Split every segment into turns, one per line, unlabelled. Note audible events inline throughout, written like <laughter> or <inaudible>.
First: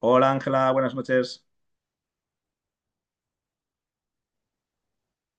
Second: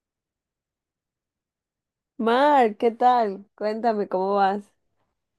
Hola Ángela, buenas noches.
Mar, ¿qué tal? Cuéntame, ¿cómo vas?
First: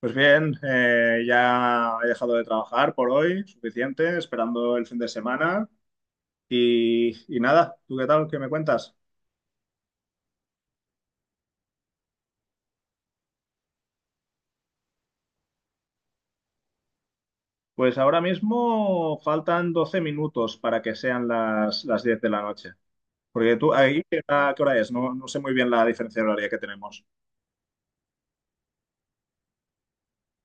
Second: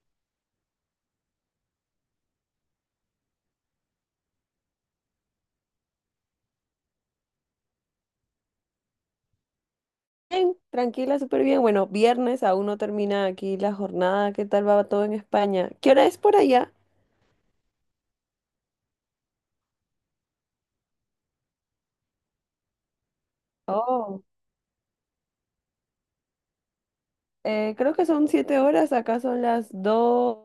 Pues bien, ya he dejado de trabajar por hoy, suficiente, esperando el fin de semana. Y nada, ¿tú qué tal? ¿Qué me cuentas?
Bien, tranquila, súper bien. Bueno, viernes aún no termina aquí la jornada. ¿Qué tal va todo en España? ¿Qué hora es por allá?
Pues ahora mismo faltan 12 minutos para que sean las 10 de la noche. Porque tú, ahí, ¿qué
Oh,
hora, qué hora es? No, no sé muy bien la diferencia horaria que tenemos.
creo que son 7 horas. Acá son las dos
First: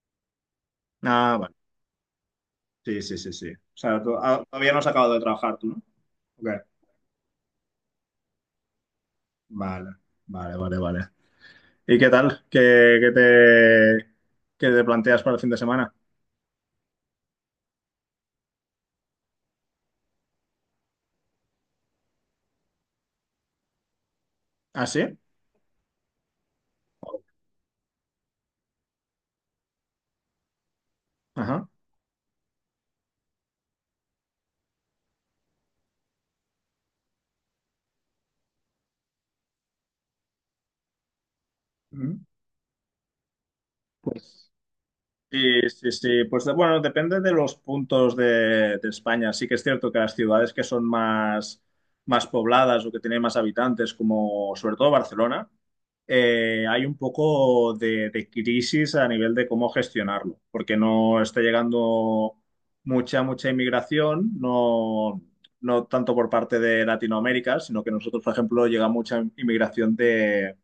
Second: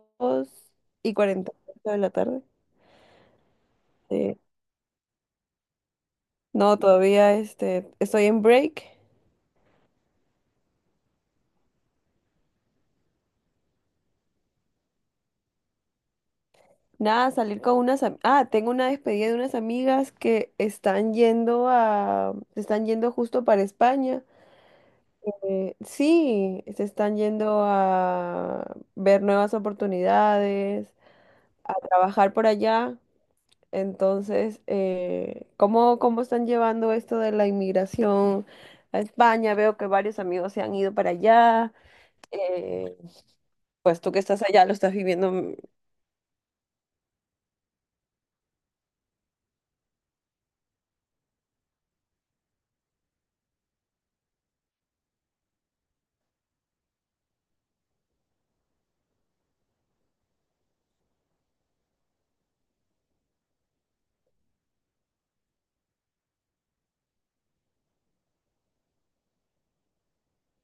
y
Ah, vale.
cuarenta de la tarde.
Sí, sí, sí, sí. O sea,
Sí.
todavía no has acabado de trabajar tú, ¿no? Ok.
No, todavía estoy en break.
Vale, vale, vale, vale. ¿Y qué tal? ¿Qué te planteas para el fin de semana?
Nada, salir con unas. Ah, tengo una despedida de unas amigas que están yendo a. Están yendo justo para España.
¿Ah, sí?
Sí, se están yendo a ver nuevas oportunidades,
Ajá.
a trabajar por allá. Entonces, ¿cómo están llevando esto de la inmigración a España? Veo que varios amigos se han ido para allá.
Mm.
Eh, pues tú que
Pues,
estás allá lo estás viviendo.
sí, sí, sí. Pues bueno, depende de los puntos de España. Sí que es cierto que las ciudades que son más pobladas o que tienen más habitantes, como sobre todo Barcelona, hay un poco de crisis a nivel de cómo gestionarlo, porque no está llegando mucha, mucha inmigración, no, no tanto por parte de Latinoamérica, sino que nosotros, por ejemplo, llega mucha inmigración de,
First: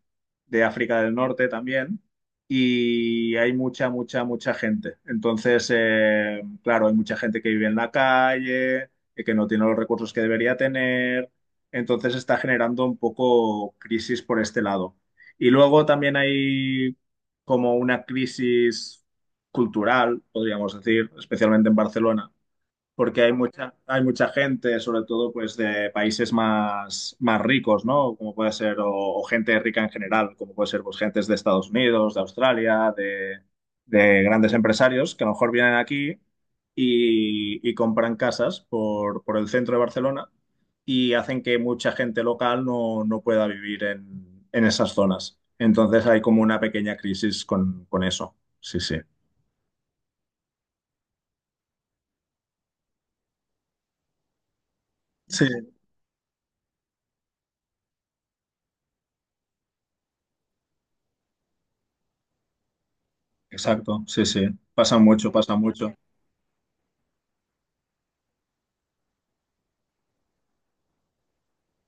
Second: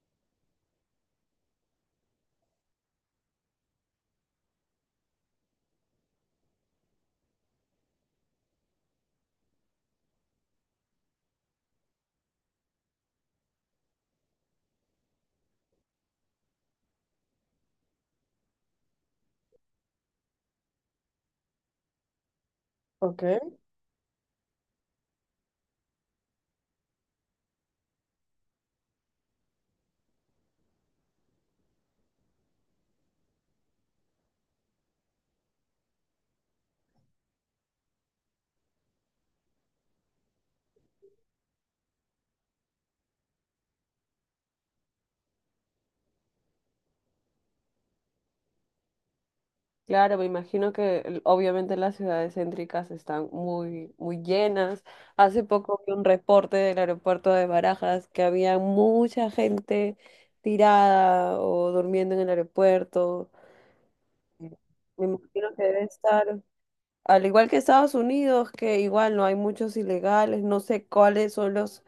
de África del Norte también y hay mucha, mucha, mucha gente. Entonces, claro, hay mucha gente que vive en la calle, que no tiene los recursos que debería tener. Entonces está generando un poco crisis por este lado. Y luego también hay como una crisis cultural, podríamos decir, especialmente en Barcelona, porque
Ok.
hay mucha gente, sobre todo pues de países más, más ricos, ¿no? Como puede ser, o gente rica en general, como puede ser pues gentes de Estados Unidos, de Australia, de grandes empresarios que a lo mejor vienen aquí y compran casas por el centro de Barcelona y hacen que mucha gente local no, no pueda vivir en esas zonas. Entonces hay como una pequeña crisis con eso. Sí, sí.
Claro, me imagino que obviamente las ciudades céntricas están muy, muy llenas. Hace
Sí,
poco vi un reporte del aeropuerto de Barajas que había mucha gente tirada o durmiendo en el aeropuerto.
exacto. Sí, sí. Pasa
Me
mucho, pasa
imagino que debe
mucho.
estar, al igual que Estados Unidos, que igual no hay muchos ilegales, no sé cuáles son los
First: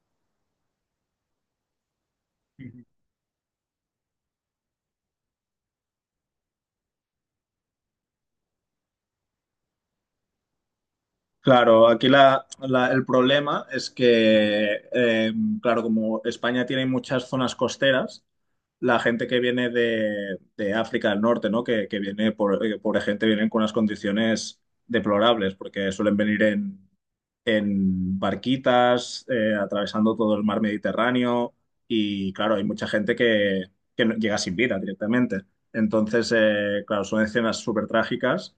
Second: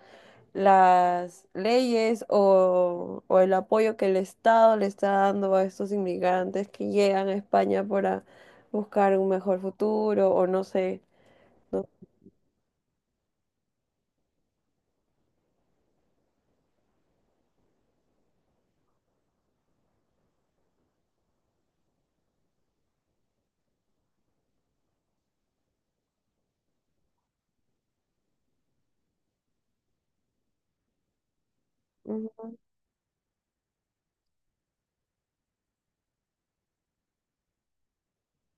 las leyes o el apoyo que el Estado le está dando a estos inmigrantes que llegan a España para buscar un mejor futuro o no sé,
Claro,
¿no?
aquí el problema es que, claro, como España tiene muchas zonas costeras, la gente que viene de África del Norte, ¿no? Que viene, pobre gente, vienen con unas condiciones deplorables, porque suelen venir en barquitas, atravesando todo el mar Mediterráneo, y
Ujú.
claro, hay mucha gente que, llega sin vida directamente. Entonces, claro, son escenas súper trágicas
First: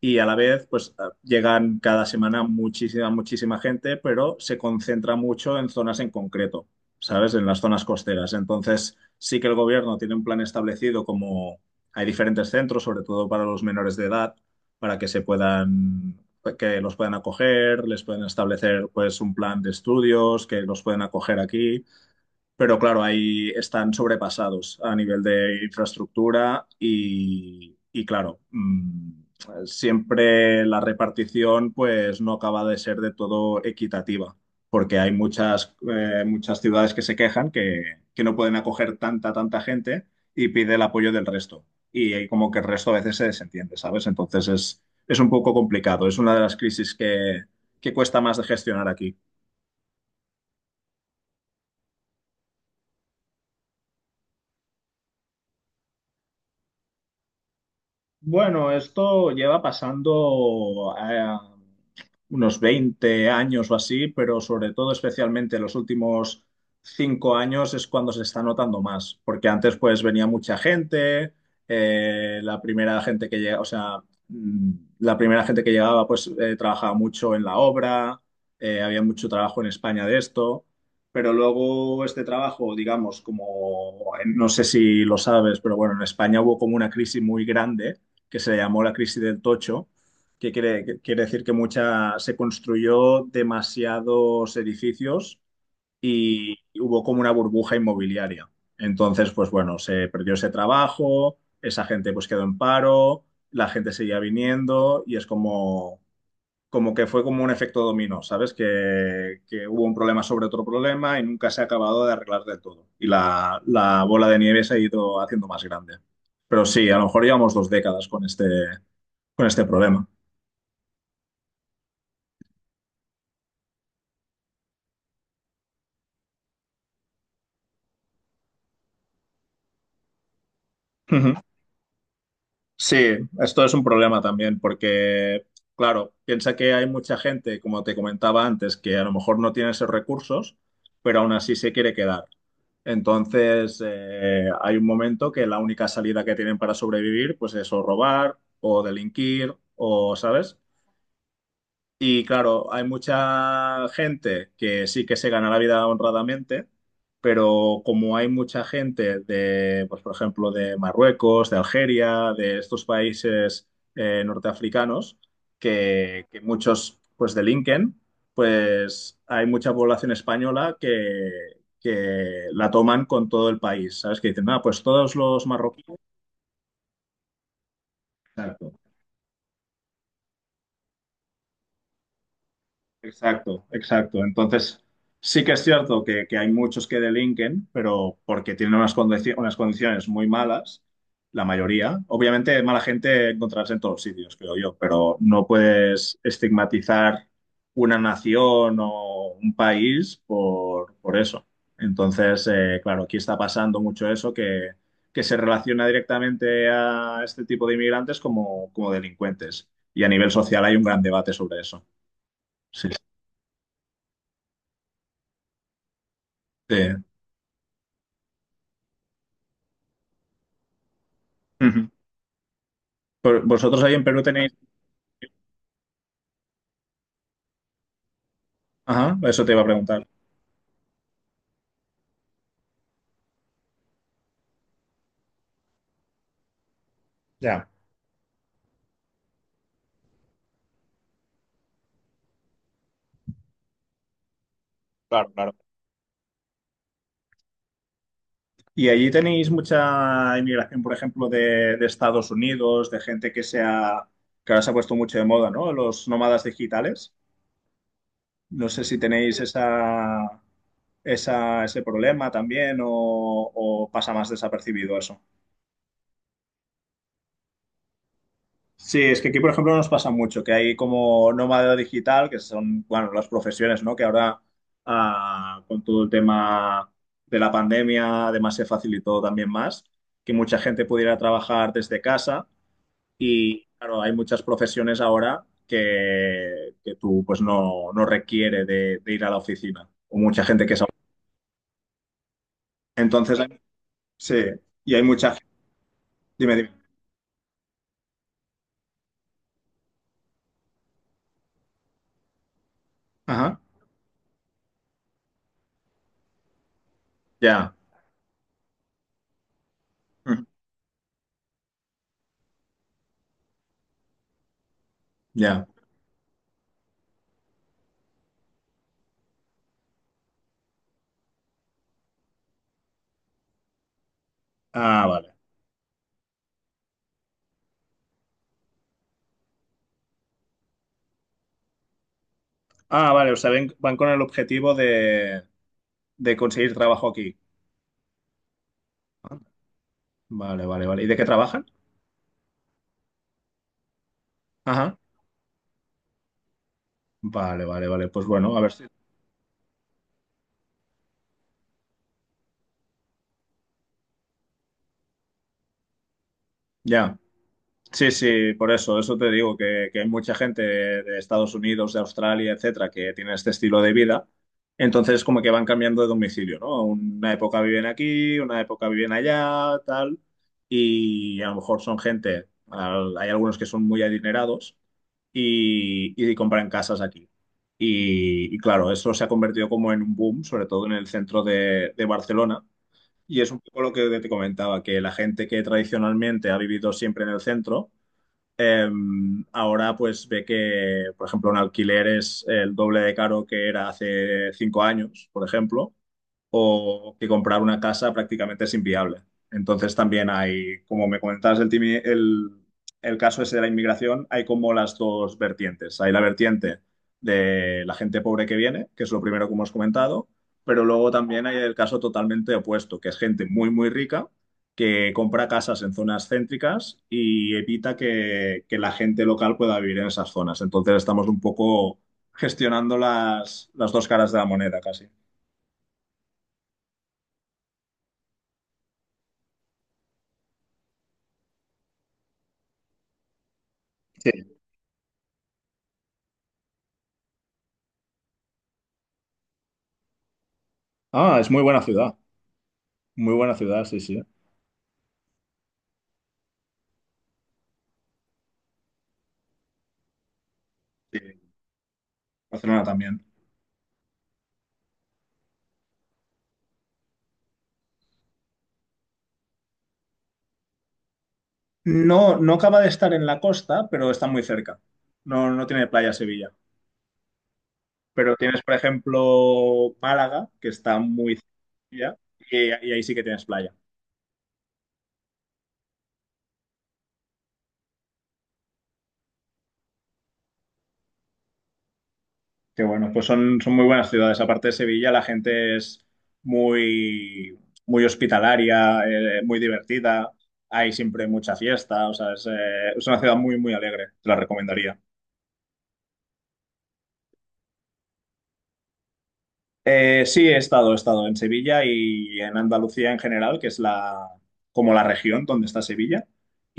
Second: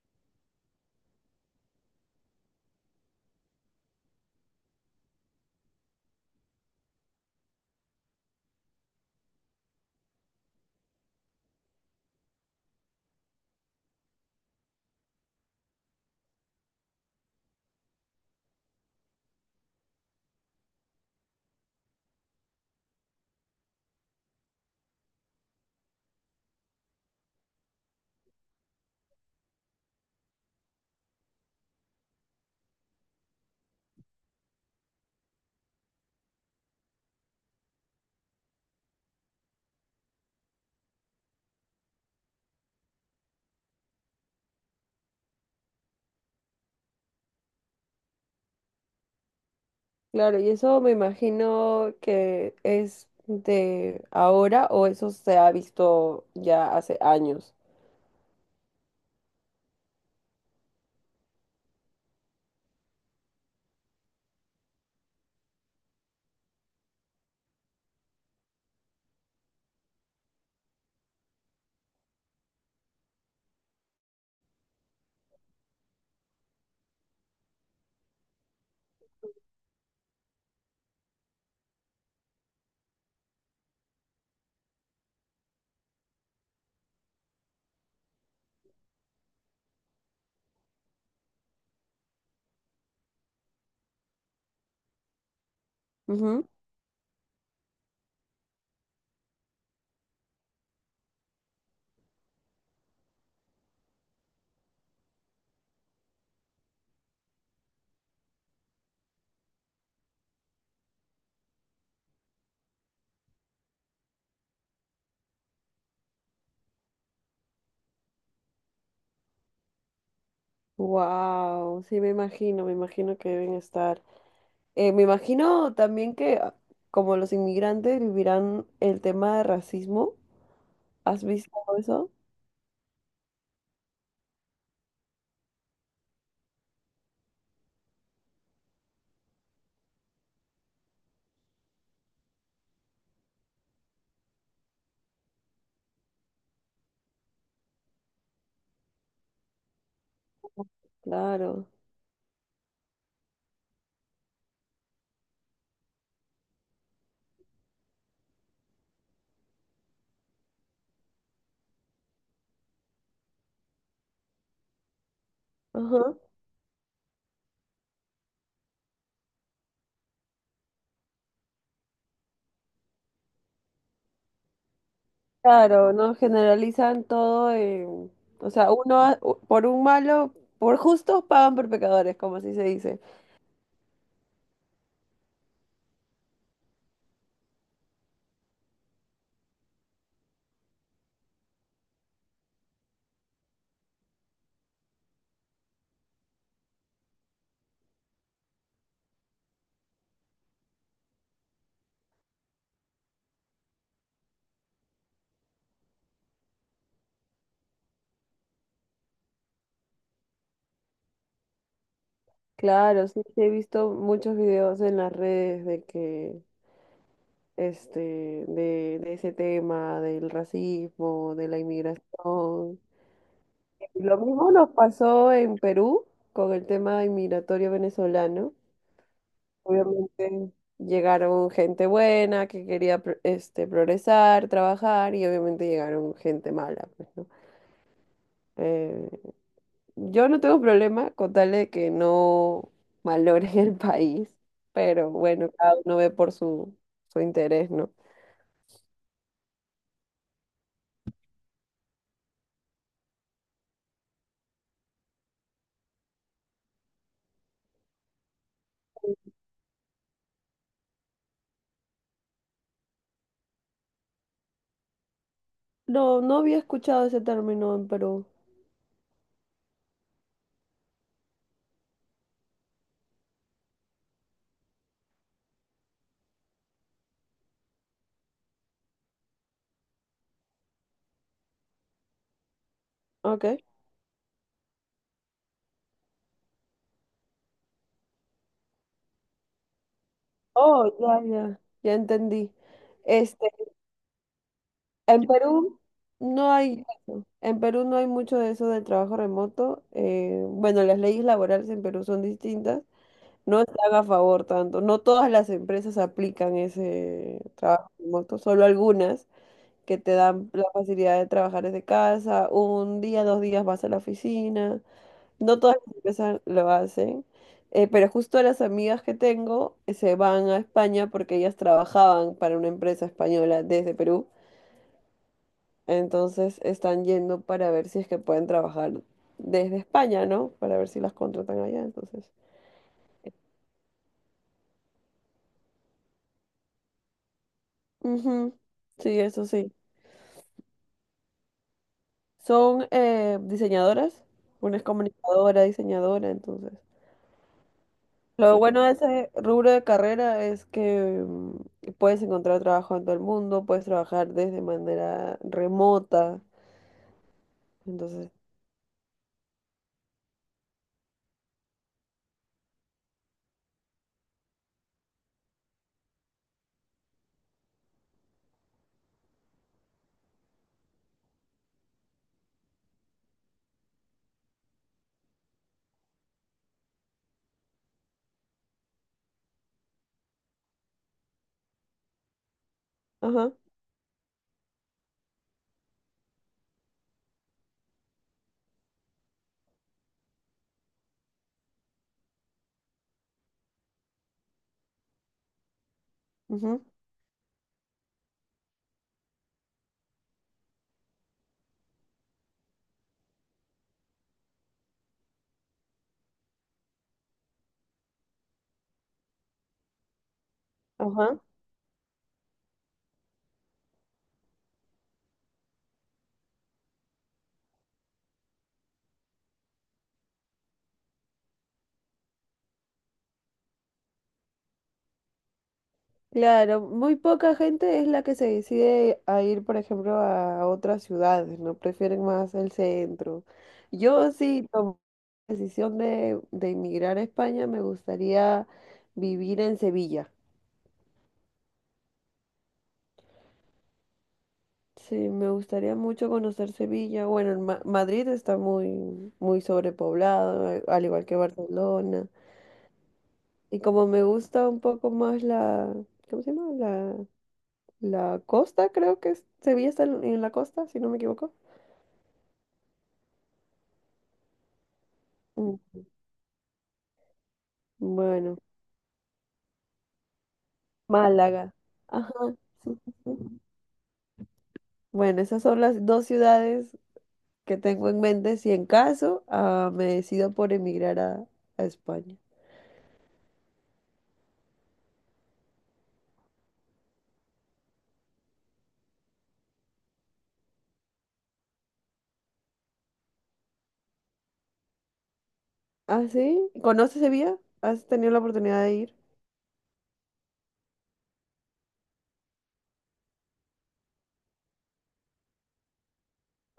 y a la vez, pues llegan cada semana muchísima, muchísima gente, pero se concentra mucho en zonas en concreto, ¿sabes? En las zonas costeras. Entonces, sí que el gobierno tiene un plan establecido como hay diferentes centros, sobre todo para los menores de edad, para que se puedan, que los puedan acoger, les pueden establecer, pues, un plan de estudios, que los pueden acoger aquí pero claro, ahí están sobrepasados a nivel de infraestructura y claro, siempre la repartición pues no acaba de ser de todo equitativa, porque hay muchas, muchas ciudades que se quejan que no pueden acoger tanta, tanta gente y pide el apoyo del resto. Y ahí como que el resto a veces se desentiende, ¿sabes? Entonces es un poco complicado, es una de las crisis que cuesta más de gestionar aquí.
Claro, y eso me imagino que es de ahora o eso se ha visto ya hace años.
Bueno, esto lleva pasando unos 20 años o así, pero sobre todo, especialmente los últimos 5 años es cuando se está notando más, porque antes pues venía mucha gente, la primera gente que llega, o sea, la primera gente que llegaba pues trabajaba mucho en la obra, había mucho trabajo en España de esto. Pero luego este trabajo, digamos, como no sé si lo sabes, pero bueno, en España hubo como una crisis muy grande que se llamó la crisis del tocho, que quiere decir que mucha, se construyó demasiados edificios y hubo como una burbuja inmobiliaria. Entonces, pues bueno, se perdió ese trabajo, esa gente pues quedó en paro, la gente seguía viniendo y es como, como que fue como un efecto dominó, ¿sabes? Que hubo un problema sobre otro problema y nunca se ha acabado de arreglar del todo. Y la bola de nieve se ha ido haciendo más grande. Pero sí, a lo mejor llevamos 2 décadas con este problema.
Wow, sí me imagino que deben estar. Me imagino también que como los inmigrantes vivirán el tema de racismo. ¿Has
Ujú.
visto eso?
Sí, esto es un problema también porque, claro, piensa que hay mucha gente, como te comentaba antes, que a lo mejor no tiene esos recursos, pero aún así se quiere quedar. Entonces, hay un momento que la única salida que tienen para sobrevivir, pues es o robar o delinquir o, ¿sabes?
Claro.
Y claro, hay mucha gente que sí que se gana la vida honradamente, pero como hay mucha gente de, pues por ejemplo, de Marruecos, de Algeria, de estos países norteafricanos,
Ajá.
que muchos pues delinquen, pues hay mucha población española que la toman con todo el país, ¿sabes? Que dicen, ah, pues todos los
Claro,
marroquíes.
no generalizan todo. O sea, uno, por un malo, por justos pagan por pecadores, como así se dice.
Exacto, exacto. Entonces, sí que es cierto que hay muchos que delinquen, pero porque tienen unas, unas condiciones muy malas, la mayoría. Obviamente, mala gente encontrarás en todos sitios, creo yo, pero no puedes estigmatizar una nación o un país por eso. Entonces, claro, aquí está pasando mucho eso que se relaciona directamente a este tipo de inmigrantes como, como delincuentes. Y a nivel social hay un gran debate sobre eso. Sí.
Claro, sí, sí he visto muchos videos en las redes de que,
Sí,
este, de ese tema, del racismo, de la
ujú.
inmigración.
Vosotros ahí en
Lo
Perú tenéis...
mismo nos pasó en Perú con el tema inmigratorio venezolano.
Ajá, eso te iba a preguntar.
Obviamente llegaron gente buena que quería progresar, trabajar y obviamente llegaron gente mala, pues, ¿no?
Ya,
Eh, yo no tengo problema con tal de que no malogren <laughs> el país, pero
claro,
bueno,
claro.
cada uno ve por su interés, ¿no?
¿Y allí tenéis mucha inmigración, por ejemplo, de Estados Unidos, de gente que sea, que ahora se ha puesto mucho de moda, ¿no? Los nómadas digitales. No sé si tenéis ese problema también o pasa más desapercibido eso.
No, no había escuchado ese término en Perú.
Sí, es que aquí, por ejemplo, nos pasa mucho, que hay como nómada digital, que son, bueno, las profesiones, ¿no? Que ahora, con todo el tema de la pandemia, además se facilitó también más, que mucha gente pudiera trabajar desde casa
Ok.
y, claro, hay muchas profesiones ahora que tú, pues, no, no requiere de ir a la oficina, o mucha gente que es...
Oh, ya, ya. Ya entendí.
Entonces,
Este,
sí, y hay
En
mucha...
Perú no
Dime,
hay
dime.
eso. En Perú no hay mucho de eso del trabajo remoto. Bueno, las leyes laborales en Perú son distintas. No
Ajá,
están a favor tanto. No todas las empresas aplican ese
ya,
trabajo remoto, solo algunas que te
ujú,
dan la facilidad de trabajar desde casa. Un día, 2 días vas a la oficina. No
ya.
todas las empresas lo hacen. Pero justo las amigas que tengo se van a España porque ellas trabajaban para una empresa española desde Perú.
Ah, vale.
Entonces están yendo para ver si es que pueden trabajar desde España, ¿no? Para ver si las contratan allá, entonces.
Ah, vale, o sea, van con el objetivo de conseguir trabajo aquí.
Ujú. Sí,
Ah,
eso sí.
vale, vale, vale. ¿Y de qué trabajan?
Son diseñadoras. Una es
Ajá.
comunicadora, diseñadora, entonces.
Vale, vale, vale. Pues bueno,
Lo
a ver
bueno
si...
de ese rubro de carrera es que puedes encontrar trabajo en todo el mundo, puedes trabajar desde manera remota.
Ya. Sí,
Entonces,
sí, por eso, eso te digo, que hay mucha gente de Estados Unidos, de Australia, etcétera, que tiene este estilo de vida. Entonces, como que van cambiando de domicilio, ¿no? Una época viven aquí, una época viven allá, tal. Y a lo mejor son gente, hay algunos que son muy adinerados y compran casas aquí. Y claro, eso se ha convertido como en un boom, sobre todo en el centro de Barcelona. Y es
ajá,
un poco lo que te comentaba, que la gente que tradicionalmente ha vivido siempre en el centro, eh, ahora pues ve que, por ejemplo, un alquiler es el doble de caro que era hace 5 años, por ejemplo
ujú,
o que comprar una casa prácticamente es inviable. Entonces también hay, como me comentabas el, el caso ese de la inmigración, hay como las dos vertientes. Hay la vertiente de la gente pobre que viene, que es lo primero que hemos comentado, pero luego
ajá.
también hay el caso totalmente opuesto, que es gente muy, muy rica que compra casas en zonas céntricas y evita que la gente local pueda vivir en esas zonas. Entonces estamos un poco gestionando las dos caras de la moneda casi.
Claro, muy poca gente es la que se decide a ir, por ejemplo, a otras ciudades, ¿no? Prefieren más el centro. Yo sí tomé la decisión de emigrar a España, me gustaría vivir en Sevilla.
Ah, es muy buena ciudad. Muy buena ciudad, sí, sí.
Sí, me gustaría mucho conocer Sevilla. Bueno, en Madrid está muy, muy sobrepoblado, al igual que
Sí,
Barcelona.
Barcelona también.
Y como me gusta un poco más ¿cómo se llama? La costa, creo que Sevilla está en la costa, si no me equivoco.
No, no acaba de estar en la costa, pero está muy cerca. No, no tiene
Mm.
playa Sevilla. Pero
Bueno,
tienes, por ejemplo, Málaga, que está muy
Málaga.
cerca,
Ajá.
y, y
Sí,
ahí sí
sí,
que tienes
sí.
playa.
Bueno, esas son las dos ciudades que tengo en mente si en caso me decido por emigrar a España.
Que bueno, pues son, son muy buenas ciudades. Aparte de Sevilla, la gente es muy, muy hospitalaria, muy divertida. Hay siempre mucha fiesta. O sea, es una ciudad muy, muy alegre. Te la recomendaría.
¿Ah, sí? ¿Conoces Sevilla? ¿Has tenido la oportunidad de ir?
Sí, he estado en Sevilla y en Andalucía en general, que es como la región donde está Sevilla.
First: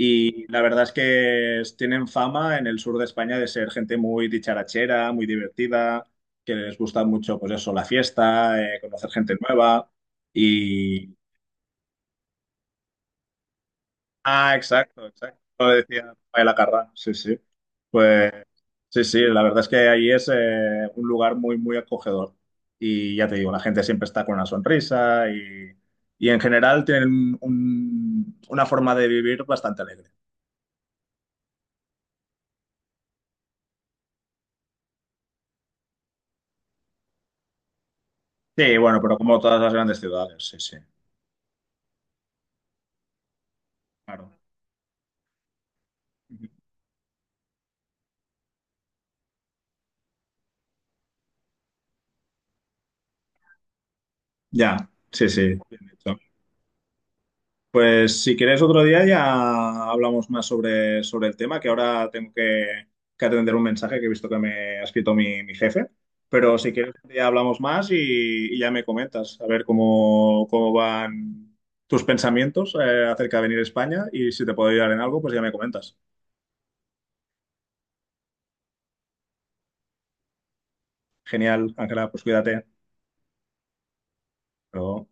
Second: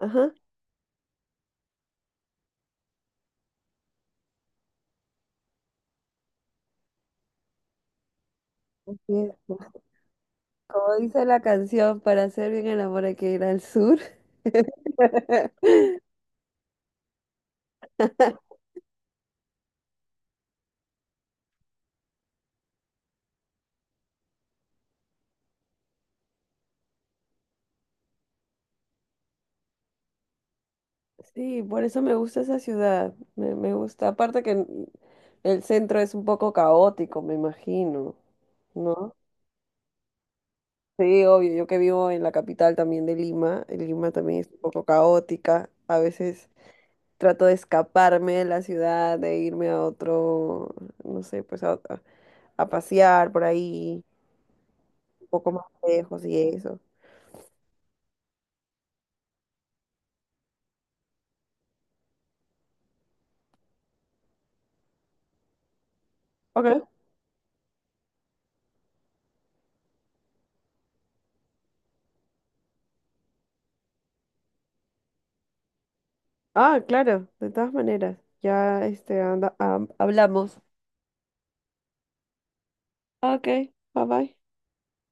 Ajá.
la verdad es que tienen fama en el sur de España de ser gente muy dicharachera, muy divertida, que les gusta mucho, pues eso, la fiesta, conocer
Bien,
gente
pues,
nueva.
como dice la canción, para hacer bien el amor hay que ir al sur.
Ah, exacto, exacto. Lo
<laughs>
decía Paella Carrà, sí, sí. Pues sí, sí, la verdad es que ahí es un lugar muy, muy acogedor. Y ya te digo, la gente siempre está con una sonrisa y en general tienen una forma de vivir bastante alegre.
Sí, por eso me gusta esa ciudad. Me gusta. Aparte que el centro es un poco caótico, me imagino,
Sí, bueno,
¿no?
pero como todas las grandes ciudades, sí, sí,
Sí, obvio, yo que vivo en la capital también de Lima, en Lima
claro.
también es un poco caótica, a veces trato de escaparme de la ciudad, de irme a otro, no sé, pues a pasear por ahí,
Ya, sí,
un poco
sí.
más lejos y eso.
Pues si quieres otro día ya hablamos más sobre el tema, que ahora tengo que atender un mensaje que he visto que me ha escrito mi jefe. Pero si
Ok.
quieres ya hablamos más y ya me comentas, a ver cómo van tus pensamientos acerca de venir a España y si te puedo ayudar en algo, pues ya me comentas.
Ah, claro, de todas maneras, ya anda, hablamos.
Genial, Ángela, pues cuídate. Hasta
Ok, bye bye.
luego.